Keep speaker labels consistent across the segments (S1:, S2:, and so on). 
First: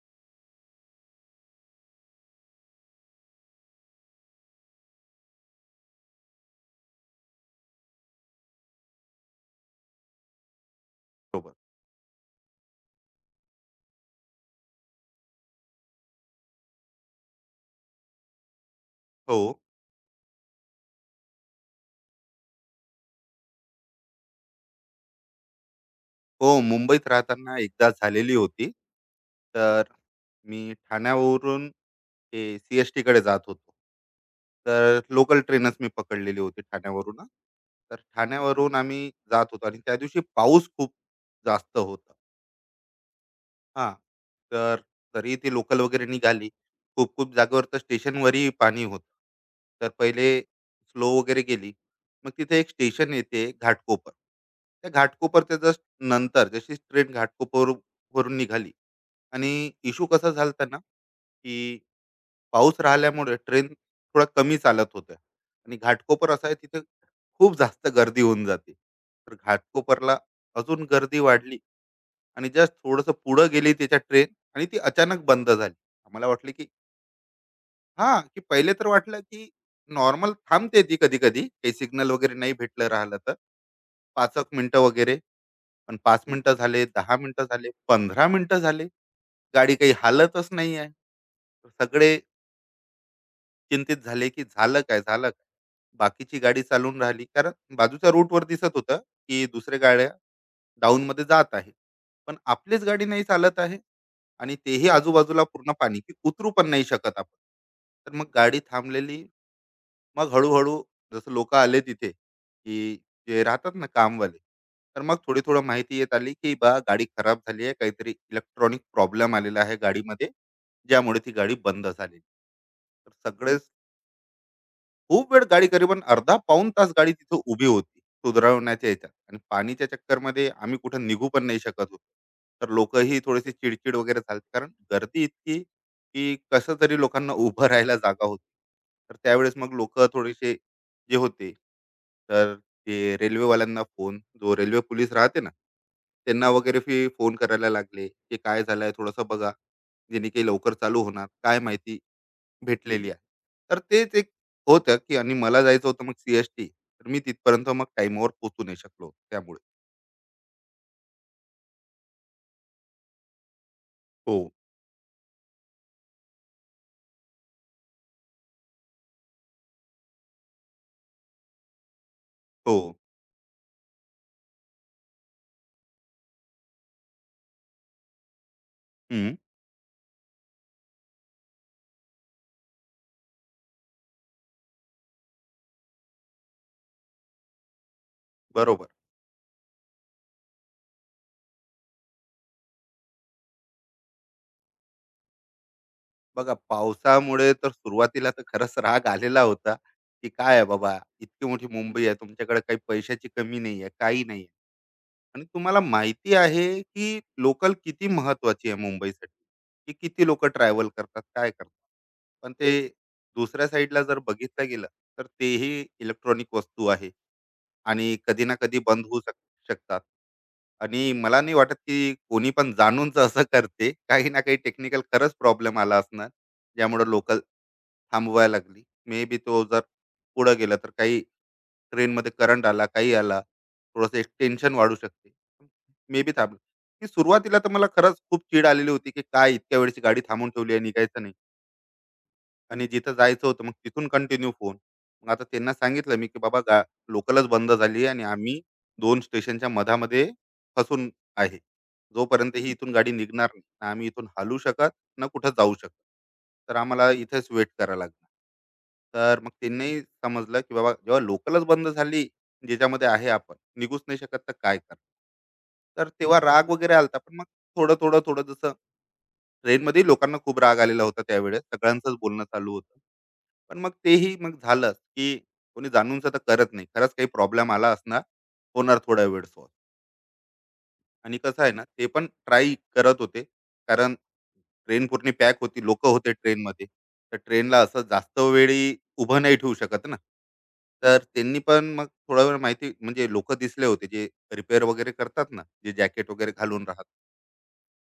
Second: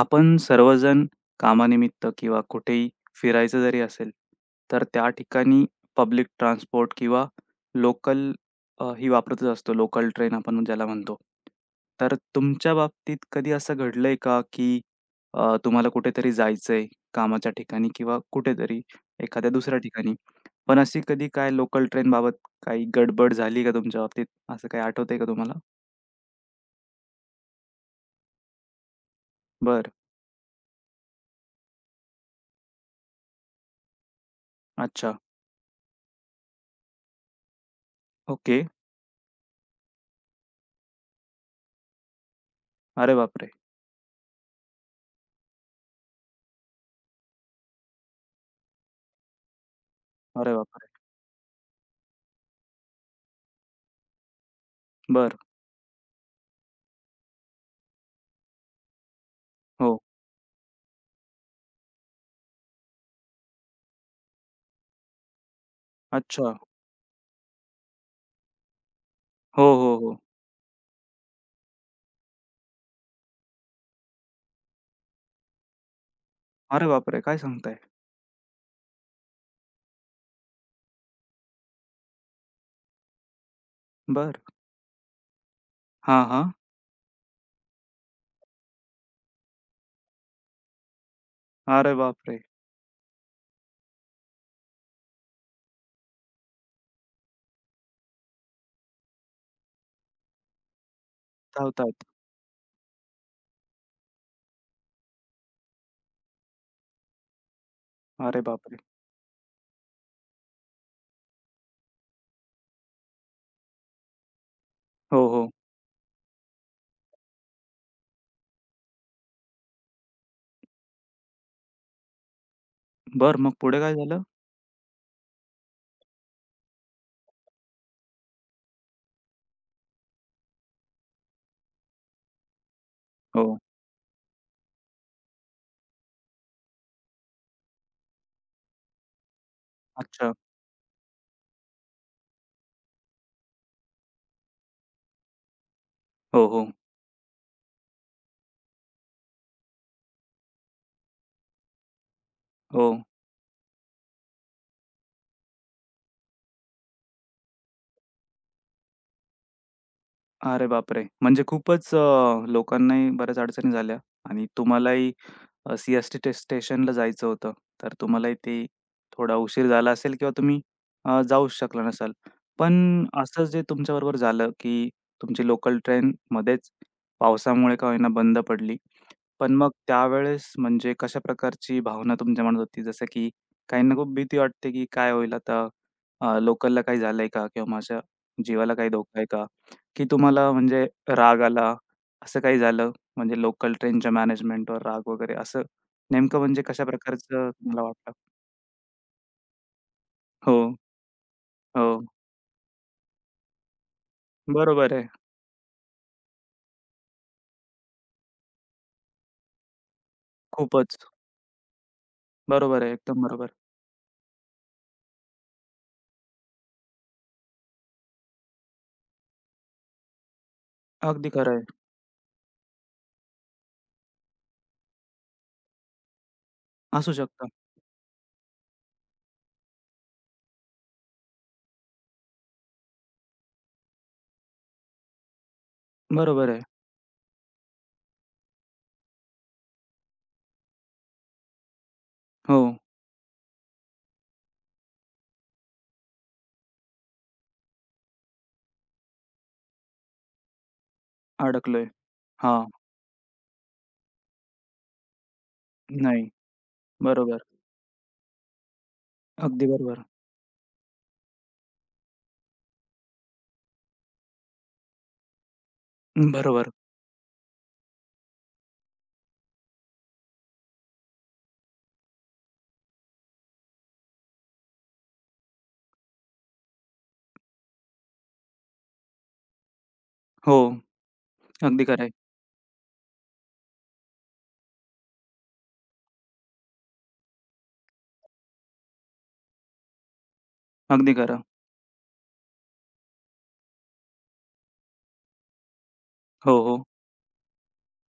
S1: आपण सर्वजण कामानिमित्त किंवा कुठेही फिरायचं जरी असेल, तर त्या ठिकाणी पब्लिक ट्रान्सपोर्ट किंवा लोकल ही वापरतच असतो. लोकल ट्रेन आपण ज्याला म्हणतो.
S2: सोबत.
S1: तर तुमच्या बाबतीत कधी असं घडलंय का, की तुम्हाला कुठेतरी जायचंय कामाच्या ठिकाणी किंवा कुठेतरी
S2: हो,
S1: एखाद्या दुसऱ्या ठिकाणी. पण अशी कधी काय लोकल ट्रेनबाबत काही गडबड झाली का तुमच्या बाबतीत? असं काही आठवतंय का तुम्हाला?
S2: हो. मुंबईत राहताना एकदा झालेली होती. तर
S1: बरं.
S2: मी ठाण्यावरून ते सी-एस-टीकडे जात होतो. तर
S1: अच्छा.
S2: लोकल ट्रेनच मी पकडलेली होती ठाण्यावरूनच. तर
S1: ओके.
S2: ठाण्यावरून आम्ही जात होतो आणि त्या दिवशी पाऊस खूप जास्त होता.
S1: अरे बापरे!
S2: हां. तर तरी ती लोकल वगैरे निघाली. खूप खूप जागेवर तर स्टेशनवरही पाणी होतं. तर पहिले
S1: अरे बापरे!
S2: स्लो वगैरे गेली. मग तिथे एक स्टेशन येते घाटकोपर. त्या
S1: बरं.
S2: घाटकोपरच्या जस्ट नंतर जशी ट्रेन घाटकोपर वरून निघाली आणि
S1: हो.
S2: इश्यू कसा झाला होता ना, की पाऊस राहिल्यामुळे ट्रेन थोडा कमी चालत होत्या आणि घाटकोपर असा
S1: अच्छा.
S2: आहे तिथे खूप जास्त गर्दी होऊन जाते. तर
S1: हो, हो,
S2: घाटकोपरला
S1: हो.
S2: अजून गर्दी वाढली. आणि जस्ट थोडंसं पुढं गेली त्याच्या ट्रेन आणि ती अचानक बंद झाली. आम्हाला वाटलं की
S1: अरे बापरे! काय सांगताय?
S2: हां, की पहिले तर वाटलं की नॉर्मल थांबते ती कधी-कधी काही सिग्नल वगैरे नाही भेटलं राहिलं तर. 5
S1: बरं.
S2: एक मिनिटं वगैरे, पण
S1: हां,
S2: 5
S1: हां.
S2: मिनिटं झाले, 10 मिनिटं झाले, 15 मिनिटं झाले. गाडी काही हालतच नाही आहे.
S1: अरे
S2: सगळे
S1: बापरे!
S2: चिंतित झाले की झालं काय? झालं काय? बाकीची गाडी चालून राहिली. कारण बाजूच्या रूटवर दिसत होतं की दुसऱ्या गाड्या डाउनमध्ये जात आहे.
S1: धावतात.
S2: पण आपलीच गाडी नाही चालत आहे. आणि तेही आजूबाजूला पूर्ण पाणी की उतरू पण नाही शकत आपण. तर मग
S1: अरे
S2: गाडी
S1: बापरे!
S2: थांबलेली. मग हळूहळू जसं लोक आले तिथे की जे राहतात ना कामवाले, तर मग
S1: हो,
S2: थोडी
S1: हो.
S2: थोडं माहिती येत आली की बा गाडी खराब झाली आहे, काहीतरी इलेक्ट्रॉनिक प्रॉब्लेम आलेला आहे गाडीमध्ये ज्यामुळे ती गाडी बंद झालेली. तर
S1: बरं, मग
S2: सगळेच
S1: पुढे काय झालं?
S2: खूप वेळ गाडी, करीबन अर्धा पाऊण तास गाडी तिथं उभी होती सुधारवण्याच्या याच्यात, आणि पाणीच्या चक्करमध्ये आम्ही कुठं निघू पण नाही शकत होतो. तर लोकही थोडेसे
S1: हो.
S2: चिडचिड वगैरे झाले कारण गर्दी इतकी की कसं तरी लोकांना उभं राहायला जागा होती. तर त्यावेळेस मग लोक
S1: अच्छा.
S2: थोडेसे जे होते, तर ते रेल्वेवाल्यांना फोन, जो रेल्वे पोलीस राहते ना
S1: हो,
S2: त्यांना
S1: हो.
S2: वगैरे फी फोन करायला लागले की काय झालंय थोडंसं बघा, जेणे काही लवकर चालू होणार काय माहिती
S1: हो.
S2: भेटलेली आहे. तर तेच एक होतं, की आणि मला जायचं होतं मग सी-एस-टी. तर मी तिथपर्यंत मग टाईमवर पोहोचू नाही शकलो त्यामुळे.
S1: अरे बापरे! म्हणजे खूपच, लोकांनाही बऱ्याच अडचणी झाल्या
S2: हो.
S1: आणि तुम्हालाही CST स्टेशनला जायचं होतं. तर तुम्हालाही ते थोडा उशीर झाला असेल किंवा तुम्ही, जाऊच शकला नसाल.
S2: हो.
S1: पण असं जे तुमच्याबरोबर झालं, की तुमची लोकल ट्रेन मध्येच पावसामुळे का होईना बंद पडली.
S2: हं.
S1: पण मग त्यावेळेस म्हणजे कशा प्रकारची भावना तुमच्या मनात होती? जसं की काहींना खूप भीती वाटते, की काय होईल आता? लोकलला काही झालंय का? किंवा माझ्या जीवाला
S2: बरोबर.
S1: काही धोका आहे का? की तुम्हाला म्हणजे राग आला, असं काही झालं? म्हणजे लोकल ट्रेनच्या मॅनेजमेंटवर राग वगैरे असं नेमकं
S2: बघा
S1: म्हणजे कशा प्रकारचं
S2: पावसामुळे तर
S1: तुम्हाला वाटलं?
S2: सुरुवातीला तर खरंच राग आलेला होता, की काय
S1: हो,
S2: आहे बाबा, इतकी मोठी
S1: हो.
S2: मुंबई आहे, तुमच्याकडे काही पैशाची कमी नाही आहे, काही नाही आहे.
S1: बरोबर आहे.
S2: आणि तुम्हाला माहिती आहे, की लोकल किती महत्त्वाची आहे मुंबईसाठी, की किती लोकं ट्रॅव्हल
S1: खूपच.
S2: करतात, काय करतात. पण
S1: बरोबर
S2: ते
S1: आहे. एकदम बरोबर.
S2: दुसऱ्या साईडला जर बघितलं गेलं, तर तेही इलेक्ट्रॉनिक वस्तू आहे. आणि कधी ना कधी बंद होऊ शकतात. आणि
S1: अगदी
S2: मला नाही
S1: खरं आहे.
S2: वाटत, की कोणी पण जाणूनच असं करते. काही ना काही टेक्निकल खरंच प्रॉब्लेम आला असणार, ज्यामुळे
S1: असू
S2: लोकल
S1: शकतं.
S2: थांबवायला लागली. मे बी तो जर पुढे गेला तर काही ट्रेनमध्ये करंट आला, काही आला, थोडंसं एक टेन्शन वाढू शकते. मे बी
S1: बरोबर
S2: थांबलं.
S1: आहे.
S2: की सुरुवातीला तर मला खरंच खूप चीड आलेली होती, की काय इतक्या वेळची गाडी थांबवून ठेवली आहे, निघायचं नाही.
S1: हो,
S2: आणि जिथं जायचं होतं मग तिथून कंटिन्यू फोन. मग आता त्यांना सांगितलं मी, की "बाबा लोकलच बंद झाली आणि आम्ही 2 स्टेशनच्या मधामध्ये फसून आहे.
S1: अडकलोय.
S2: जोपर्यंत
S1: हां.
S2: ही इथून गाडी निघणार नाही, ना आम्ही इथून हलू शकत, ना कुठं जाऊ शकत.
S1: नाही.
S2: तर आम्हाला
S1: बरोबर.
S2: इथेच वेट करावं लागणार." तर मग
S1: अगदी
S2: त्यांनाही
S1: बरोबर.
S2: समजलं, की बाबा जेव्हा लोकलच बंद झाली, ज्याच्यामध्ये आहे आपण, निघूच नाही शकत तर काय करणार? तर तेव्हा राग
S1: बरोबर.
S2: वगैरे आला पण मग थोडं, थोडं, थोडं जसं ट्रेनमध्ये लोकांना खूप राग आलेला होता त्यावेळेस. सगळ्यांचंच बोलणं चालू होतं. पण मग तेही मग झालं, की कोणी जाणून सुद्धा करत नाही. खरंच काही प्रॉब्लेम आला असणार, होणार थोडा वेळ सॉल्व्ह.
S1: हो,
S2: आणि कसं आहे ना,
S1: अगदी खरं
S2: ते
S1: आहे.
S2: पण ट्राय करत होते. कारण ट्रेन पूर्ण पॅक होती, लोकं होते ट्रेनमध्ये. तर ट्रेनला असं जास्त वेळी उभं नाही ठेवू शकत ना.
S1: अगदी
S2: तर
S1: खरं.
S2: त्यांनी पण मग थोडा वेळ माहिती, म्हणजे लोकं दिसले होते, जे रिपेअर वगैरे करतात ना, जे जॅकेट वगैरे
S1: हो,
S2: घालून
S1: हो.
S2: राहतात.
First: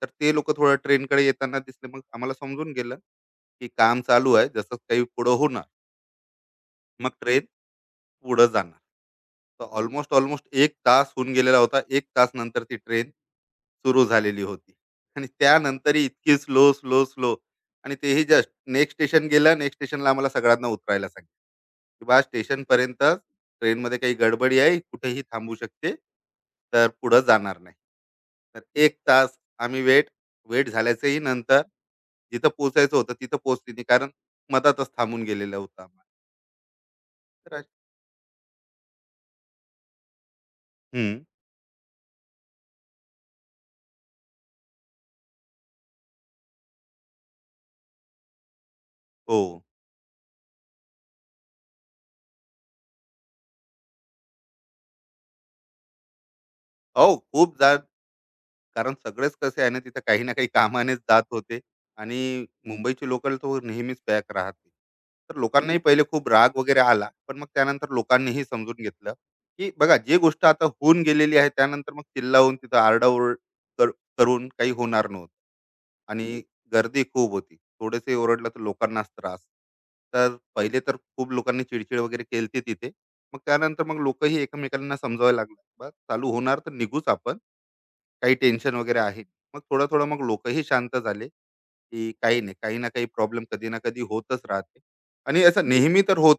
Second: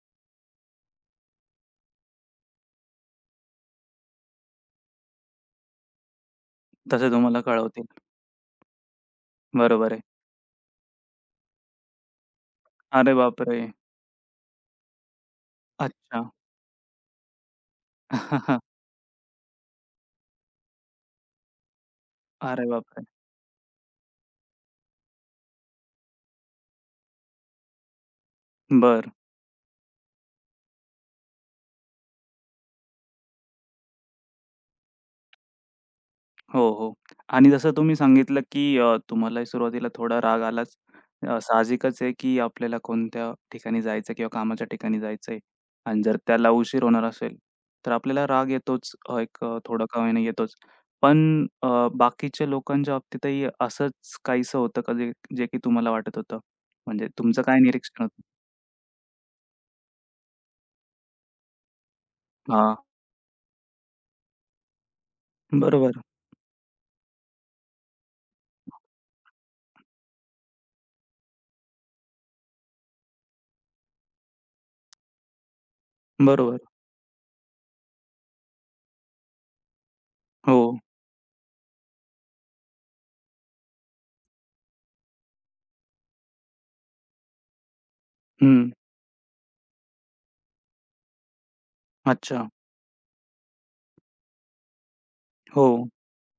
S2: तर ते लोकं थोडं ट्रेनकडे येताना दिसले. मग आम्हाला समजून गेलं, की काम चालू आहे. जसं काही पुढं होणार,
S1: तसे
S2: मग ट्रेन
S1: तुम्हाला कळवतील.
S2: पुढं जाणार. तर
S1: बरोबर आहे.
S2: ऑलमोस्ट ऑलमोस्ट 1 तास होऊन गेलेला होता. 1 तास नंतर ती ट्रेन
S1: अरे बापरे!
S2: सुरू झालेली होती. आणि त्यानंतरही
S1: अच्छा.
S2: इतकी स्लो, स्लो, स्लो आणि तेही जस्ट नेक्स्ट स्टेशन गेलं. नेक्स्ट स्टेशनला आम्हाला सगळ्यांना उतरायला सांगितलं, की "बाळा
S1: अरे
S2: स्टेशनपर्यंत
S1: बापरे!
S2: ट्रेनमध्ये काही गडबडी आहे. कुठेही थांबू शकते. तर पुढं जाणार नाही." तर 1
S1: बरं.
S2: तास आम्ही वेट वेट झाल्याचंही नंतर जिथं पोहोचायचं होतं तिथं पोहोचली नाही. कारण मधातच थांबून गेलेला होता आम्हाला.
S1: हो, हो. आणि
S2: तर
S1: जसं तुम्ही सांगितलं, की तुम्हालाही सुरुवातीला थोडा राग आलाच.
S2: हं.
S1: साहजिकच आहे, की आपल्याला कोणत्या ठिकाणी जायचं किंवा कामाच्या ठिकाणी जायचंय आणि जर त्याला उशीर होणार असेल, तर आपल्याला राग येतोच. अ,
S2: हो.
S1: एक अ, थोडा का होईना येतोच. पण बाकीच्या लोकांच्या बाबतीतही असंच काहीसं होतं का, जे जे की तुम्हाला वाटत होतं? म्हणजे
S2: अहो
S1: तुमचं
S2: खूप
S1: काय निरीक्षण होतं?
S2: कारण सगळेच कसे आहे ना तिथं काही ना काही कामानेच जात होते आणि
S1: हां.
S2: मुंबईची लोकल तर नेहमीच पॅक राहते. तर लोकांनाही
S1: बरोबर,
S2: पहिले खूप राग वगैरे आला पण मग त्यानंतर लोकांनीही समजून घेतलं की बघा जे गोष्ट आता होऊन गेलेली आहे त्यानंतर मग चिल्लावून तिथं आरडाओरड कर- करून काही होणार नव्हतं. आणि
S1: बरोबर.
S2: गर्दी खूप होती, थोडेसे ओरडलं तर लोकांनाच त्रास. तर
S1: हो.
S2: पहिले तर खूप लोकांनी चिडचिड वगैरे केलती तिथे. मग त्यानंतर मग लोकही एकमेकांना समजावायला लागले बस चालू होणार तर निघूच आपण, काही
S1: हं.
S2: टेन्शन वगैरे आहे. मग थोडं थोडं मग लोकही शांत झाले की काही
S1: अच्छा.
S2: नाही, काही ना काही प्रॉब्लेम कधी ना कधी होतच राहते आणि
S1: हो.
S2: असं नेहमी तर होत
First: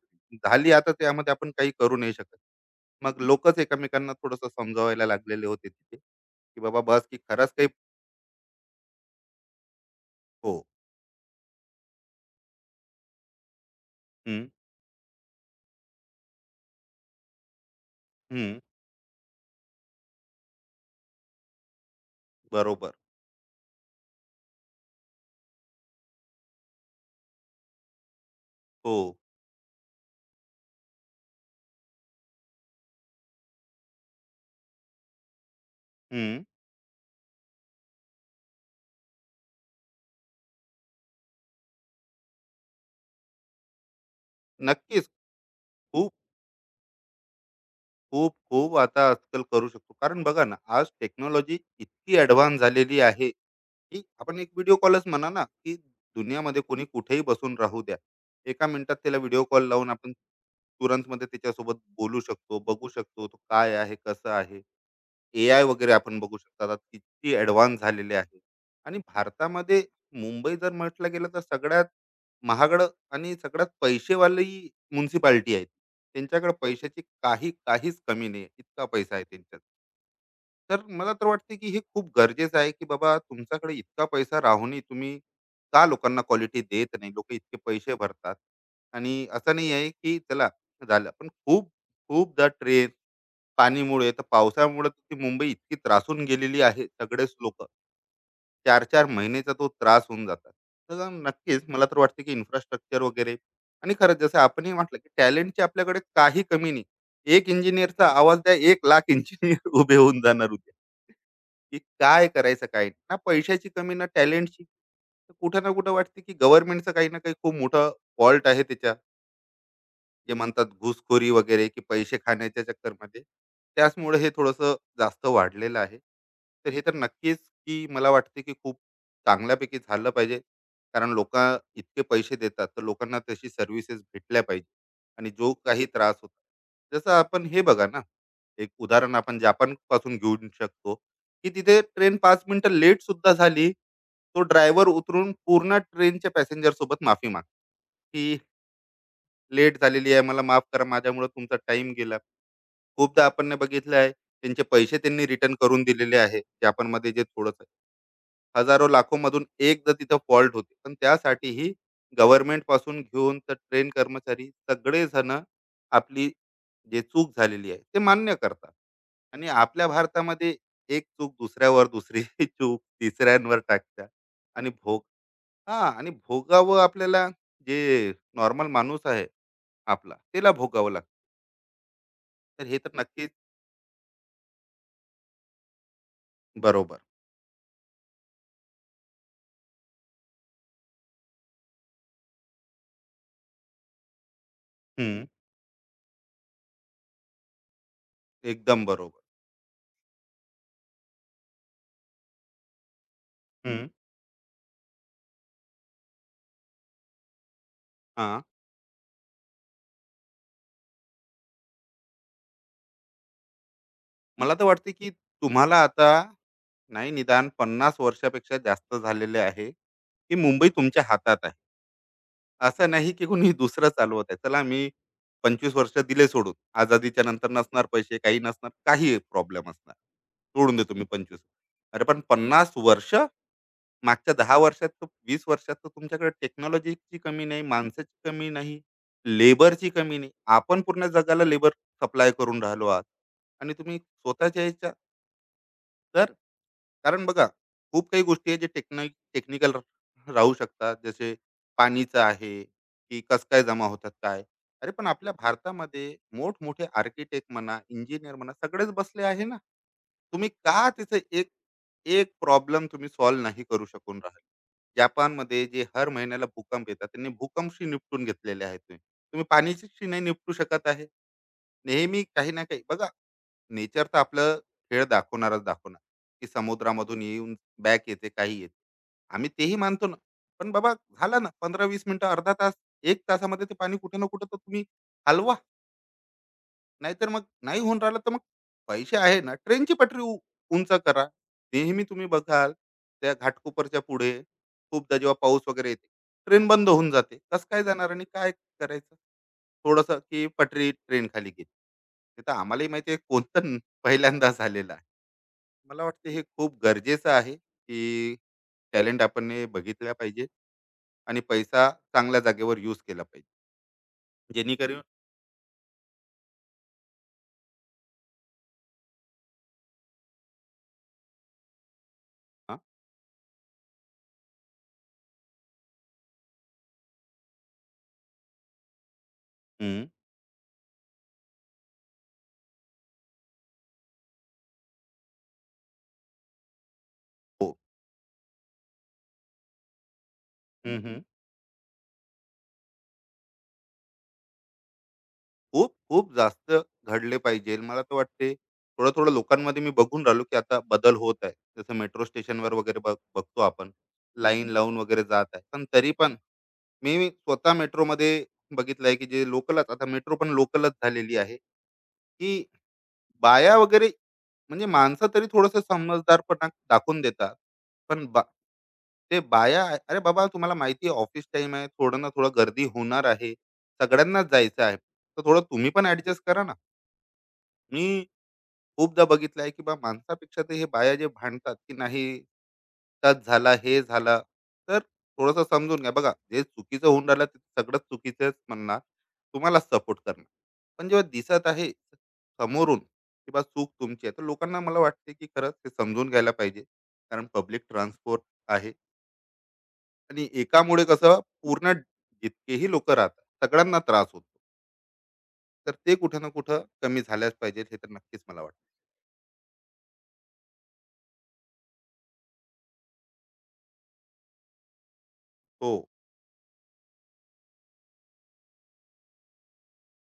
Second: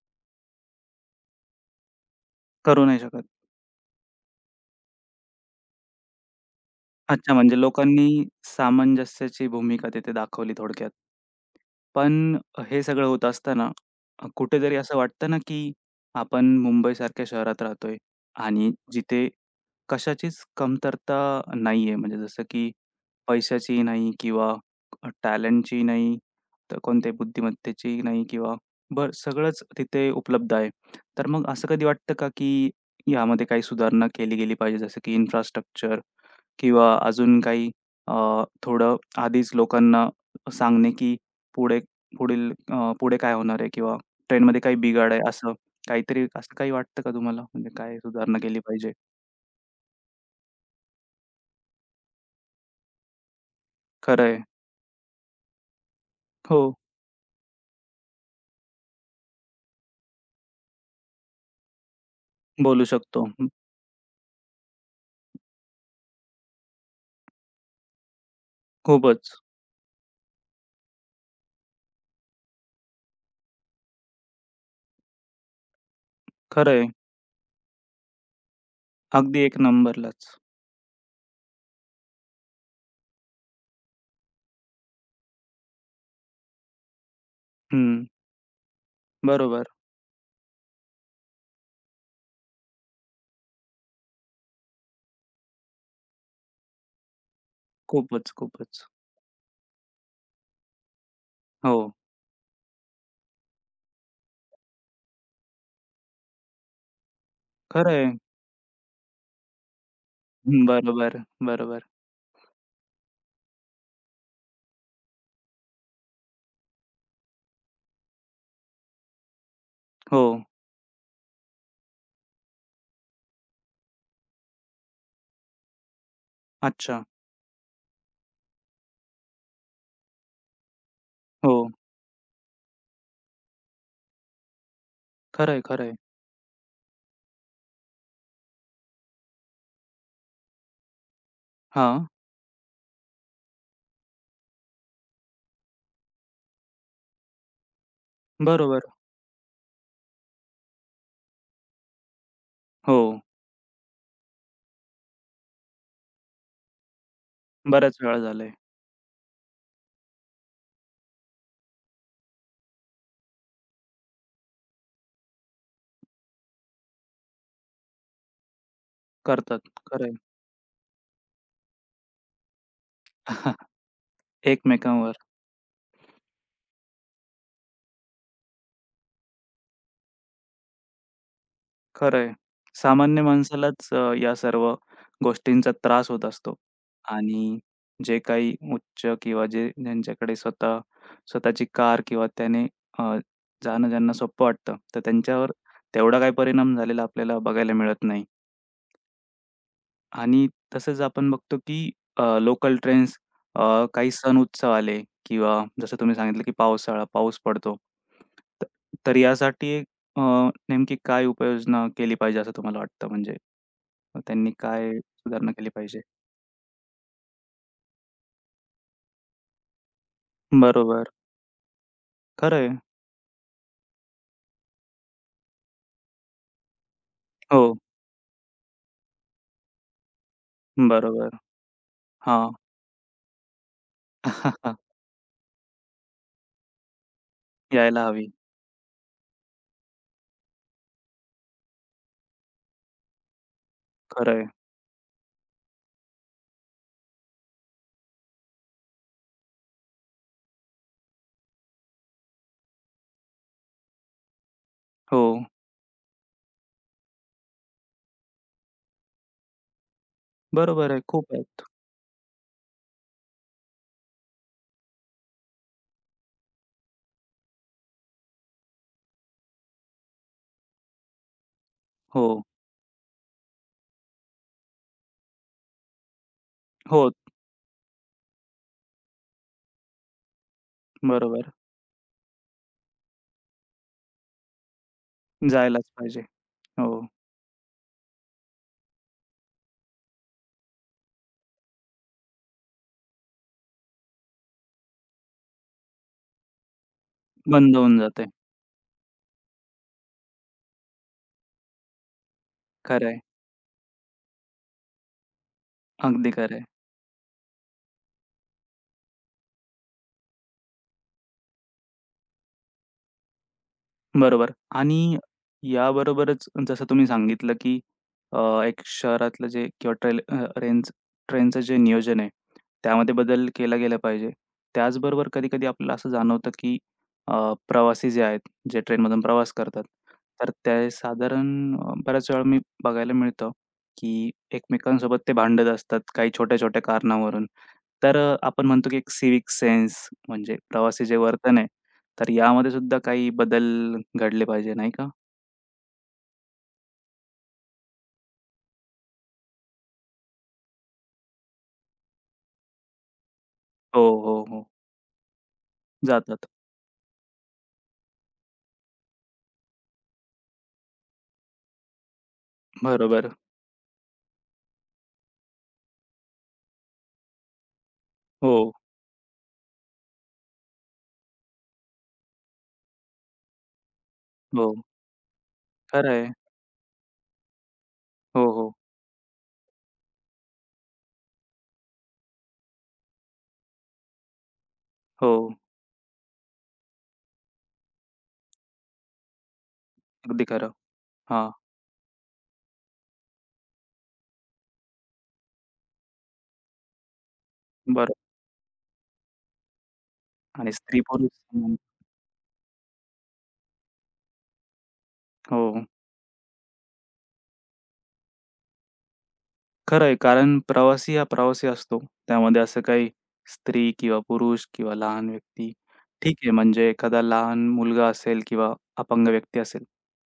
S2: झाली आता, त्यामध्ये आपण काही करू नाही शकत.
S1: करू नाही
S2: मग
S1: शकत.
S2: लोकच एकमेकांना थोडस समजावायला लागलेले होते तिथे की बाबा बस की
S1: अच्छा,
S2: खरंच
S1: म्हणजे
S2: काही.
S1: लोकांनी सामंजस्याची भूमिका तिथे
S2: हो.
S1: दाखवली थोडक्यात. पण हे सगळं होत असताना,
S2: हम्म,
S1: कुठेतरी असं वाटतं ना, की आपण मुंबईसारख्या शहरात राहतोय
S2: हम्म.
S1: आणि जिथे कशाचीच कमतरता नाहीये. म्हणजे जसं की
S2: बरोबर.
S1: पैशाचीही नाही किंवा, टॅलेंटची नाही, तर कोणत्याही बुद्धिमत्तेची नाही किंवा
S2: हो.
S1: बरं, सगळंच तिथे उपलब्ध आहे. तर मग असं कधी वाटतं का, की यामध्ये काही सुधारणा केली गेली पाहिजे, जसं की इन्फ्रास्ट्रक्चर
S2: हम्म.
S1: किंवा अजून काही, थोडं आधीच लोकांना सांगणे, की पुढे पुढे काय होणार आहे किंवा ट्रेनमध्ये काही
S2: नक्कीच
S1: बिघाड आहे असं
S2: खूप
S1: काहीतरी, असं काही वाटतं का तुम्हाला? म्हणजे काय
S2: खूप
S1: सुधारणा केली
S2: खूप
S1: पाहिजे?
S2: आता आजकाल करू शकतो, कारण बघा ना, आज टेक्नॉलॉजी इतकी ऍडव्हान्स झालेली आहे, की
S1: खरं
S2: आपण
S1: आहे.
S2: एक व्हिडिओ कॉलच म्हणा ना, की
S1: हो,
S2: दुनियामध्ये कोणी कुठेही बसून राहू द्या, एका मिनिटात त्याला व्हिडिओ कॉल लावून आपण तुरंतमध्ये त्याच्यासोबत बोलू शकतो,
S1: बोलू
S2: बघू
S1: शकतो.
S2: शकतो, तो
S1: हं,
S2: काय आहे, कसं आहे. एआय वगैरे आपण बघू शकता आता किती ॲडव्हान्स झालेले आहे. आणि
S1: खूपच.
S2: भारतामध्ये मुंबई जर म्हटलं गेलं तर सगळ्यात महागडं आणि सगळ्यात पैसेवाली म्युन्सिपाल्टी आहे. त्यांच्याकडे
S1: खरं आहे.
S2: पैशाची काही काहीच कमी नाही, इतका पैसा आहे
S1: अगदी एक
S2: त्यांच्यात.
S1: नंबरलाच.
S2: तर मला तर वाटते, की हे खूप गरजेचं आहे, की बाबा तुमच्याकडे इतका पैसा राहूनही तुम्ही का लोकांना क्वालिटी देत नाही? लोकं इतके पैसे
S1: हं,
S2: भरतात आणि असं
S1: बरोबर.
S2: नाही आहे, की चला झालं. पण खूप खूपदा ट्रेन पाणीमुळे, तर पावसामुळे ती मुंबई इतकी त्रासून गेलेली आहे, सगळेच लोकं.
S1: खूपच, खूपच.
S2: 4-4 महिन्याचा तो त्रास होऊन जातात. तर नक्कीच
S1: हो,
S2: मला तर वाटतं, की इन्फ्रास्ट्रक्चर वगैरे आणि खरंच जसं आपणही म्हटलं, की टॅलेंटची आपल्याकडे काही कमी नाही. एक
S1: खरं
S2: इंजिनिअरचा
S1: आहे.
S2: आवाज द्या, 1,00,000 इंजिनिअर उभे होऊन जाणार
S1: हं,
S2: उद्या,
S1: बरोबर,
S2: की
S1: बरोबर.
S2: काय करायचं काय नाही. ना पैशाची कमी, ना टॅलेंटची. कुठं ना कुठं वाटते, की गव्हर्नमेंटचं काही ना काही खूप मोठं फॉल्ट आहे त्याच्यात.
S1: हो.
S2: जे म्हणतात घुसखोरी वगैरे, की पैसे खाण्याच्या चक्करमध्ये त्याचमुळे हे थोडंसं जास्त वाढलेलं आहे. तर हे तर
S1: अच्छा.
S2: नक्कीच की मला वाटते की खूप चांगल्यापैकी झालं पाहिजे, कारण लोक
S1: हो.
S2: इतके पैसे देतात तर लोकांना तशी सर्व्हिसेस भेटल्या पाहिजे. आणि जो
S1: खरं आहे, खरं
S2: काही
S1: आहे.
S2: त्रास होता जसं आपण हे बघा ना, एक उदाहरण आपण जापान पासून घेऊन शकतो, की तिथे
S1: हां,
S2: ट्रेन 5 मिनिटं लेट सुद्धा झाली तो ड्रायव्हर उतरून पूर्ण ट्रेनच्या पॅसेंजर सोबत माफी माग, की
S1: बरोबर.
S2: लेट झालेली आहे, मला माफ करा, माझ्यामुळे तुमचा टाईम गेला.
S1: हो,
S2: खूपदा आपण ने बघितलं आहे त्यांचे पैसे त्यांनी रिटर्न करून दिलेले आहे जपानमध्ये जे थोडंसं.
S1: बऱ्याच वेळा झालंय.
S2: हजारो लाखोमधून एकदा तिथं फॉल्ट होते. पण त्यासाठीही गव्हर्नमेंटपासून घेऊन तर ट्रेन कर्मचारी सगळेजण आपली जे चूक झालेली आहे ते मान्य करतात. आणि
S1: करतात.
S2: आपल्या
S1: खरं आहे.
S2: भारतामध्ये एक चूक दुसऱ्यावर, दुसरी चूक तिसऱ्यांवर टाकतात. आणि भोग,
S1: एकमेकांवर.
S2: हां, आणि भोगावं आपल्याला, जे नॉर्मल माणूस आहे आपला, त्याला भोगावं लागतं.
S1: खरं आहे.
S2: तर हे तर
S1: सामान्य
S2: नक्कीच.
S1: माणसालाच, या सर्व गोष्टींचा त्रास होत असतो
S2: बरोबर.
S1: आणि जे काही उच्च किंवा जे ज्यांच्याकडे स्वतःची कार किंवा त्याने, अ, जाणं ज्यांना सोपं वाटतं, तर
S2: हं.
S1: त्यांच्यावर तेवढा काही परिणाम झालेला आपल्याला बघायला मिळत नाही.
S2: एकदम बरोबर.
S1: आणि तसंच आपण बघतो की लोकल ट्रेन्स,
S2: हं.
S1: काही सण उत्सव आले किंवा जसं तुम्ही सांगितलं की पावसाळा, पाऊस पडतो.
S2: हां.
S1: त तर यासाठी एक, अ, नेमकी काय उपाययोजना केली पाहिजे असं तुम्हाला वाटतं म्हणजे? मग त्यांनी
S2: मला तर
S1: काय
S2: वाटते, की
S1: सुधारणा केली
S2: तुम्हाला
S1: पाहिजे?
S2: आता नाही निदान 50 वर्षापेक्षा जास्त झालेले आहे, की मुंबई तुमच्या
S1: बरोबर.
S2: हातात आहे.
S1: खरं
S2: असं नाही, की कोणी दुसरं चालवत आहे. चला मी 25 वर्ष दिले सोडून. आझादीच्या नंतर
S1: हो.
S2: नसणार पैसे, काही नसणार, काही प्रॉब्लेम असणार. सोडून दे तुम्ही
S1: बरोबर.
S2: 25. अरे पण
S1: हां.
S2: 50 वर्ष मागच्या 10 वर्षात, 20 वर्षात तर तुमच्याकडे टेक्नॉलॉजीची कमी नाही,
S1: यायला हवी.
S2: माणसाची कमी नाही, लेबरची कमी नाही. आपण पूर्ण जगाला लेबर सप्लाय करून राहिलो आहात आणि तुम्ही
S1: खरं
S2: स्वतःच्या ह्याच्या. तर कारण बघा खूप काही गोष्टी आहेत जे टेक्निकल राहू शकतात जसे पाणीचं आहे की कस काय जमा होतात काय. अरे पण
S1: हो.
S2: आपल्या भारतामध्ये मोठमोठे आर्किटेक्ट म्हणा, इंजिनियर म्हणा, सगळेच बसले आहे ना. तुम्ही का
S1: बरोबर आहे.
S2: तिथे
S1: खूप
S2: एक
S1: आहेत.
S2: एक प्रॉब्लेम तुम्ही सॉल्व्ह नाही करू शकून राहिले. जपानमध्ये जे हर महिन्याला भूकंप येतात त्यांनी भूकंपशी निपटून घेतलेले आहेत ते. तुम्ही पाणीशी नाही निपटू शकत आहे. नेहमी
S1: हो.
S2: काही ना काही बघा, नेचर तर आपलं खेळ दाखवणारच दाखवणार, की
S1: हो.
S2: समुद्रामधून येऊन बॅक येते, काही येते, आम्ही तेही मानतो ना. पण बाबा झालं ना,
S1: बरोबर.
S2: 15 20 मिनिटं, अर्धा तास, एक तासामध्ये ते पाणी कुठे ना कुठे तर तुम्ही हलवा.
S1: जायलाच पाहिजे. हो.
S2: नाहीतर मग नाही होऊन राहिलं तर मग पैसे आहे ना, ट्रेनची पटरी उंच करा. नेहमी तुम्ही बघाल त्या घाटकोपरच्या पुढे, खूपदा जेव्हा पाऊस वगैरे येते ट्रेन बंद होऊन जाते, कसं
S1: बंद
S2: काय
S1: होऊन
S2: जाणार आणि
S1: जाते.
S2: काय करायचं. थोडस की पटरी ट्रेन खाली गेली, हे तर आम्हालाही माहिती आहे
S1: खरं,
S2: कोणतं पहिल्यांदा झालेलं आहे. मला वाटतं
S1: अगदी
S2: हे
S1: खरं.
S2: खूप गरजेचं आहे की टॅलेंट आपण हे बघितल्या पाहिजे आणि पैसा चांगल्या जागेवर यूज केला पाहिजे
S1: बरोबर.
S2: जेणेकरून.
S1: आणि याबरोबरच जसं तुम्ही सांगितलं, की एक शहरातलं जे किंवा रेंज ट्रेनचं जे नियोजन आहे,
S2: हा?
S1: त्यामध्ये बदल केला गेला पाहिजे. त्याचबरोबर कधी-कधी आपल्याला असं जाणवतं, की प्रवासी जे आहेत, जे ट्रेनमधून प्रवास करतात,
S2: हम्म.
S1: तर ते साधारण, बऱ्याच वेळा मी बघायला मिळतं, की एकमेकांसोबत ते भांडत असतात काही छोट्या-छोट्या कारणावरून.
S2: हो.
S1: तर, आपण म्हणतो, की एक सिव्हिक सेन्स म्हणजे
S2: हम्म,
S1: प्रवासी जे
S2: हम्म.
S1: वर्तन आहे, तर यामध्ये सुद्धा काही बदल घडले पाहिजे, नाही का?
S2: खूप खूप जास्त घडले पाहिजे मला तर वाटते. थोडं थोडं लोकांमध्ये मी बघून राहिलो की आता बदल होत आहे, जसं मेट्रो स्टेशनवर वगैरे बघतो आपण,
S1: हो, हो, हो.
S2: लाईन लावून वगैरे जात आहे, पण तरी पण
S1: जातात.
S2: मी स्वतः मेट्रोमध्ये बघितलंय की जे लोकलच आता मेट्रो पण लोकलच झालेली आहे की
S1: बरोबर.
S2: बाया वगैरे, म्हणजे माणसं तरी थोडंसं समजदारपणा दाखवून देतात. पण बा
S1: हो,
S2: ते बाया आहे- "अरे बाबा तुम्हाला माहिती आहे ऑफिस टाईम आहे, थोडं ना थोडं गर्दी होणार आहे. सगळ्यांनाच
S1: हो.
S2: जायचं आहे. तर थोडं तुम्ही पण
S1: खरं आहे.
S2: ॲडजस्ट करा ना. मी
S1: हो, हो,
S2: खूपदा बघितलं आहे, की बा माणसापेक्षा ते हे बाया जे भांडतात, की नाही टच झाला, हे झाला. तर
S1: हो.
S2: थोडंसं समजून घ्या. बघा, जे चुकीचं होऊन राहिलं ते सगळंच चुकीचंच म्हणणार, तुम्हालाच सपोर्ट करणार.
S1: अगदी खरं.
S2: पण जेव्हा
S1: हां,
S2: दिसत आहे समोरून, की बा चूक तुमची आहे, तर लोकांना मला वाटते, की खरंच ते समजून घ्यायला पाहिजे. कारण पब्लिक
S1: बरं.
S2: ट्रान्सपोर्ट आहे आणि
S1: आणि
S2: एकामुळे
S1: स्त्री-पुरुष
S2: कसं
S1: समान.
S2: पूर्ण जितकेही लोकं राहतात, सगळ्यांना त्रास होतो.
S1: हो,
S2: तर ते कुठे ना कुठं कमी झाल्याच पाहिजेत, हे तर नक्कीच मला वाटतं.
S1: खरं आहे. कारण प्रवासी हा प्रवासी असतो. त्यामध्ये असं काही स्त्री किंवा पुरुष किंवा लहान व्यक्ती
S2: हो.
S1: ठीक आहे, म्हणजे एखादा लहान मुलगा असेल किंवा अपंग व्यक्ती असेल,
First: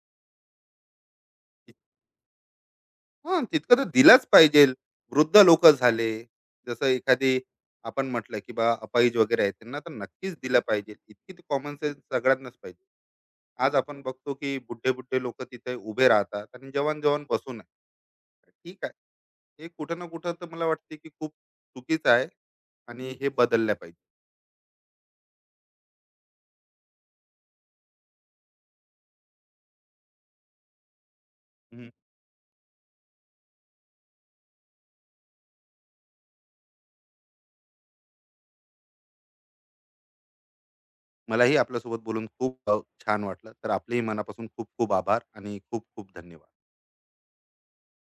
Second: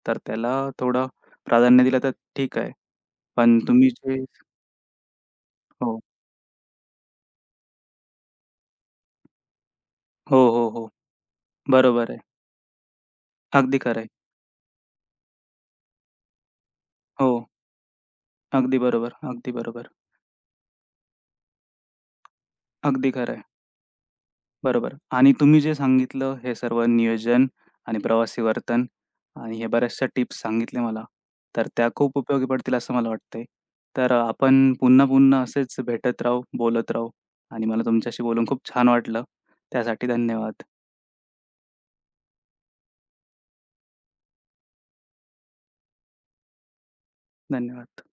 S1: तर त्याला थोडं प्राधान्य दिलं तर ठीक आहे.
S2: हां,
S1: पण
S2: तितकं तर
S1: तुम्ही जे
S2: दिलाच पाहिजे. वृद्ध लोक
S1: हो,
S2: झाले, जसं एखादी आपण म्हटलं, की बा अपाहिज वगैरे आहे, त्यांना तर नक्कीच
S1: हो,
S2: दिलं
S1: हो, हो.
S2: पाहिजे. इतकी तर कॉमन सेन्स
S1: बरोबर आहे.
S2: सगळ्यांनाच पाहिजे. आज
S1: अगदी खरं
S2: आपण
S1: आहे.
S2: बघतो, की बुड्ढे-बुड्ढे लोक तिथे उभे राहतात आणि जवान-जवान
S1: हो,
S2: बसून आहे.
S1: अगदी
S2: ठीक आहे.
S1: बरोबर, अगदी
S2: हे
S1: बरोबर.
S2: कुठं ना कुठं तर मला वाटते, की खूप चुकीचं आहे
S1: अगदी
S2: आणि हे
S1: खरं आहे.
S2: बदललं पाहिजे.
S1: बरोबर. आणि तुम्ही जे सांगितलं हे सर्व नियोजन आणि प्रवासी वर्तन आणि हे बऱ्याचशा टिप्स सांगितल्या मला. तर त्या
S2: हं.
S1: खूप उपयोगी पडतील असं मला वाटतंय. तर, आपण पुन्हा-पुन्हा असेच भेटत राहू, बोलत राहू आणि मला तुमच्याशी बोलून खूप छान वाटलं. त्यासाठी धन्यवाद.
S2: मलाही आपल्यासोबत बोलून खूप छान वाटलं. तर आपलेही मनापासून खूप खूप आभार आणि खूप खूप धन्यवाद.
S1: धन्यवाद.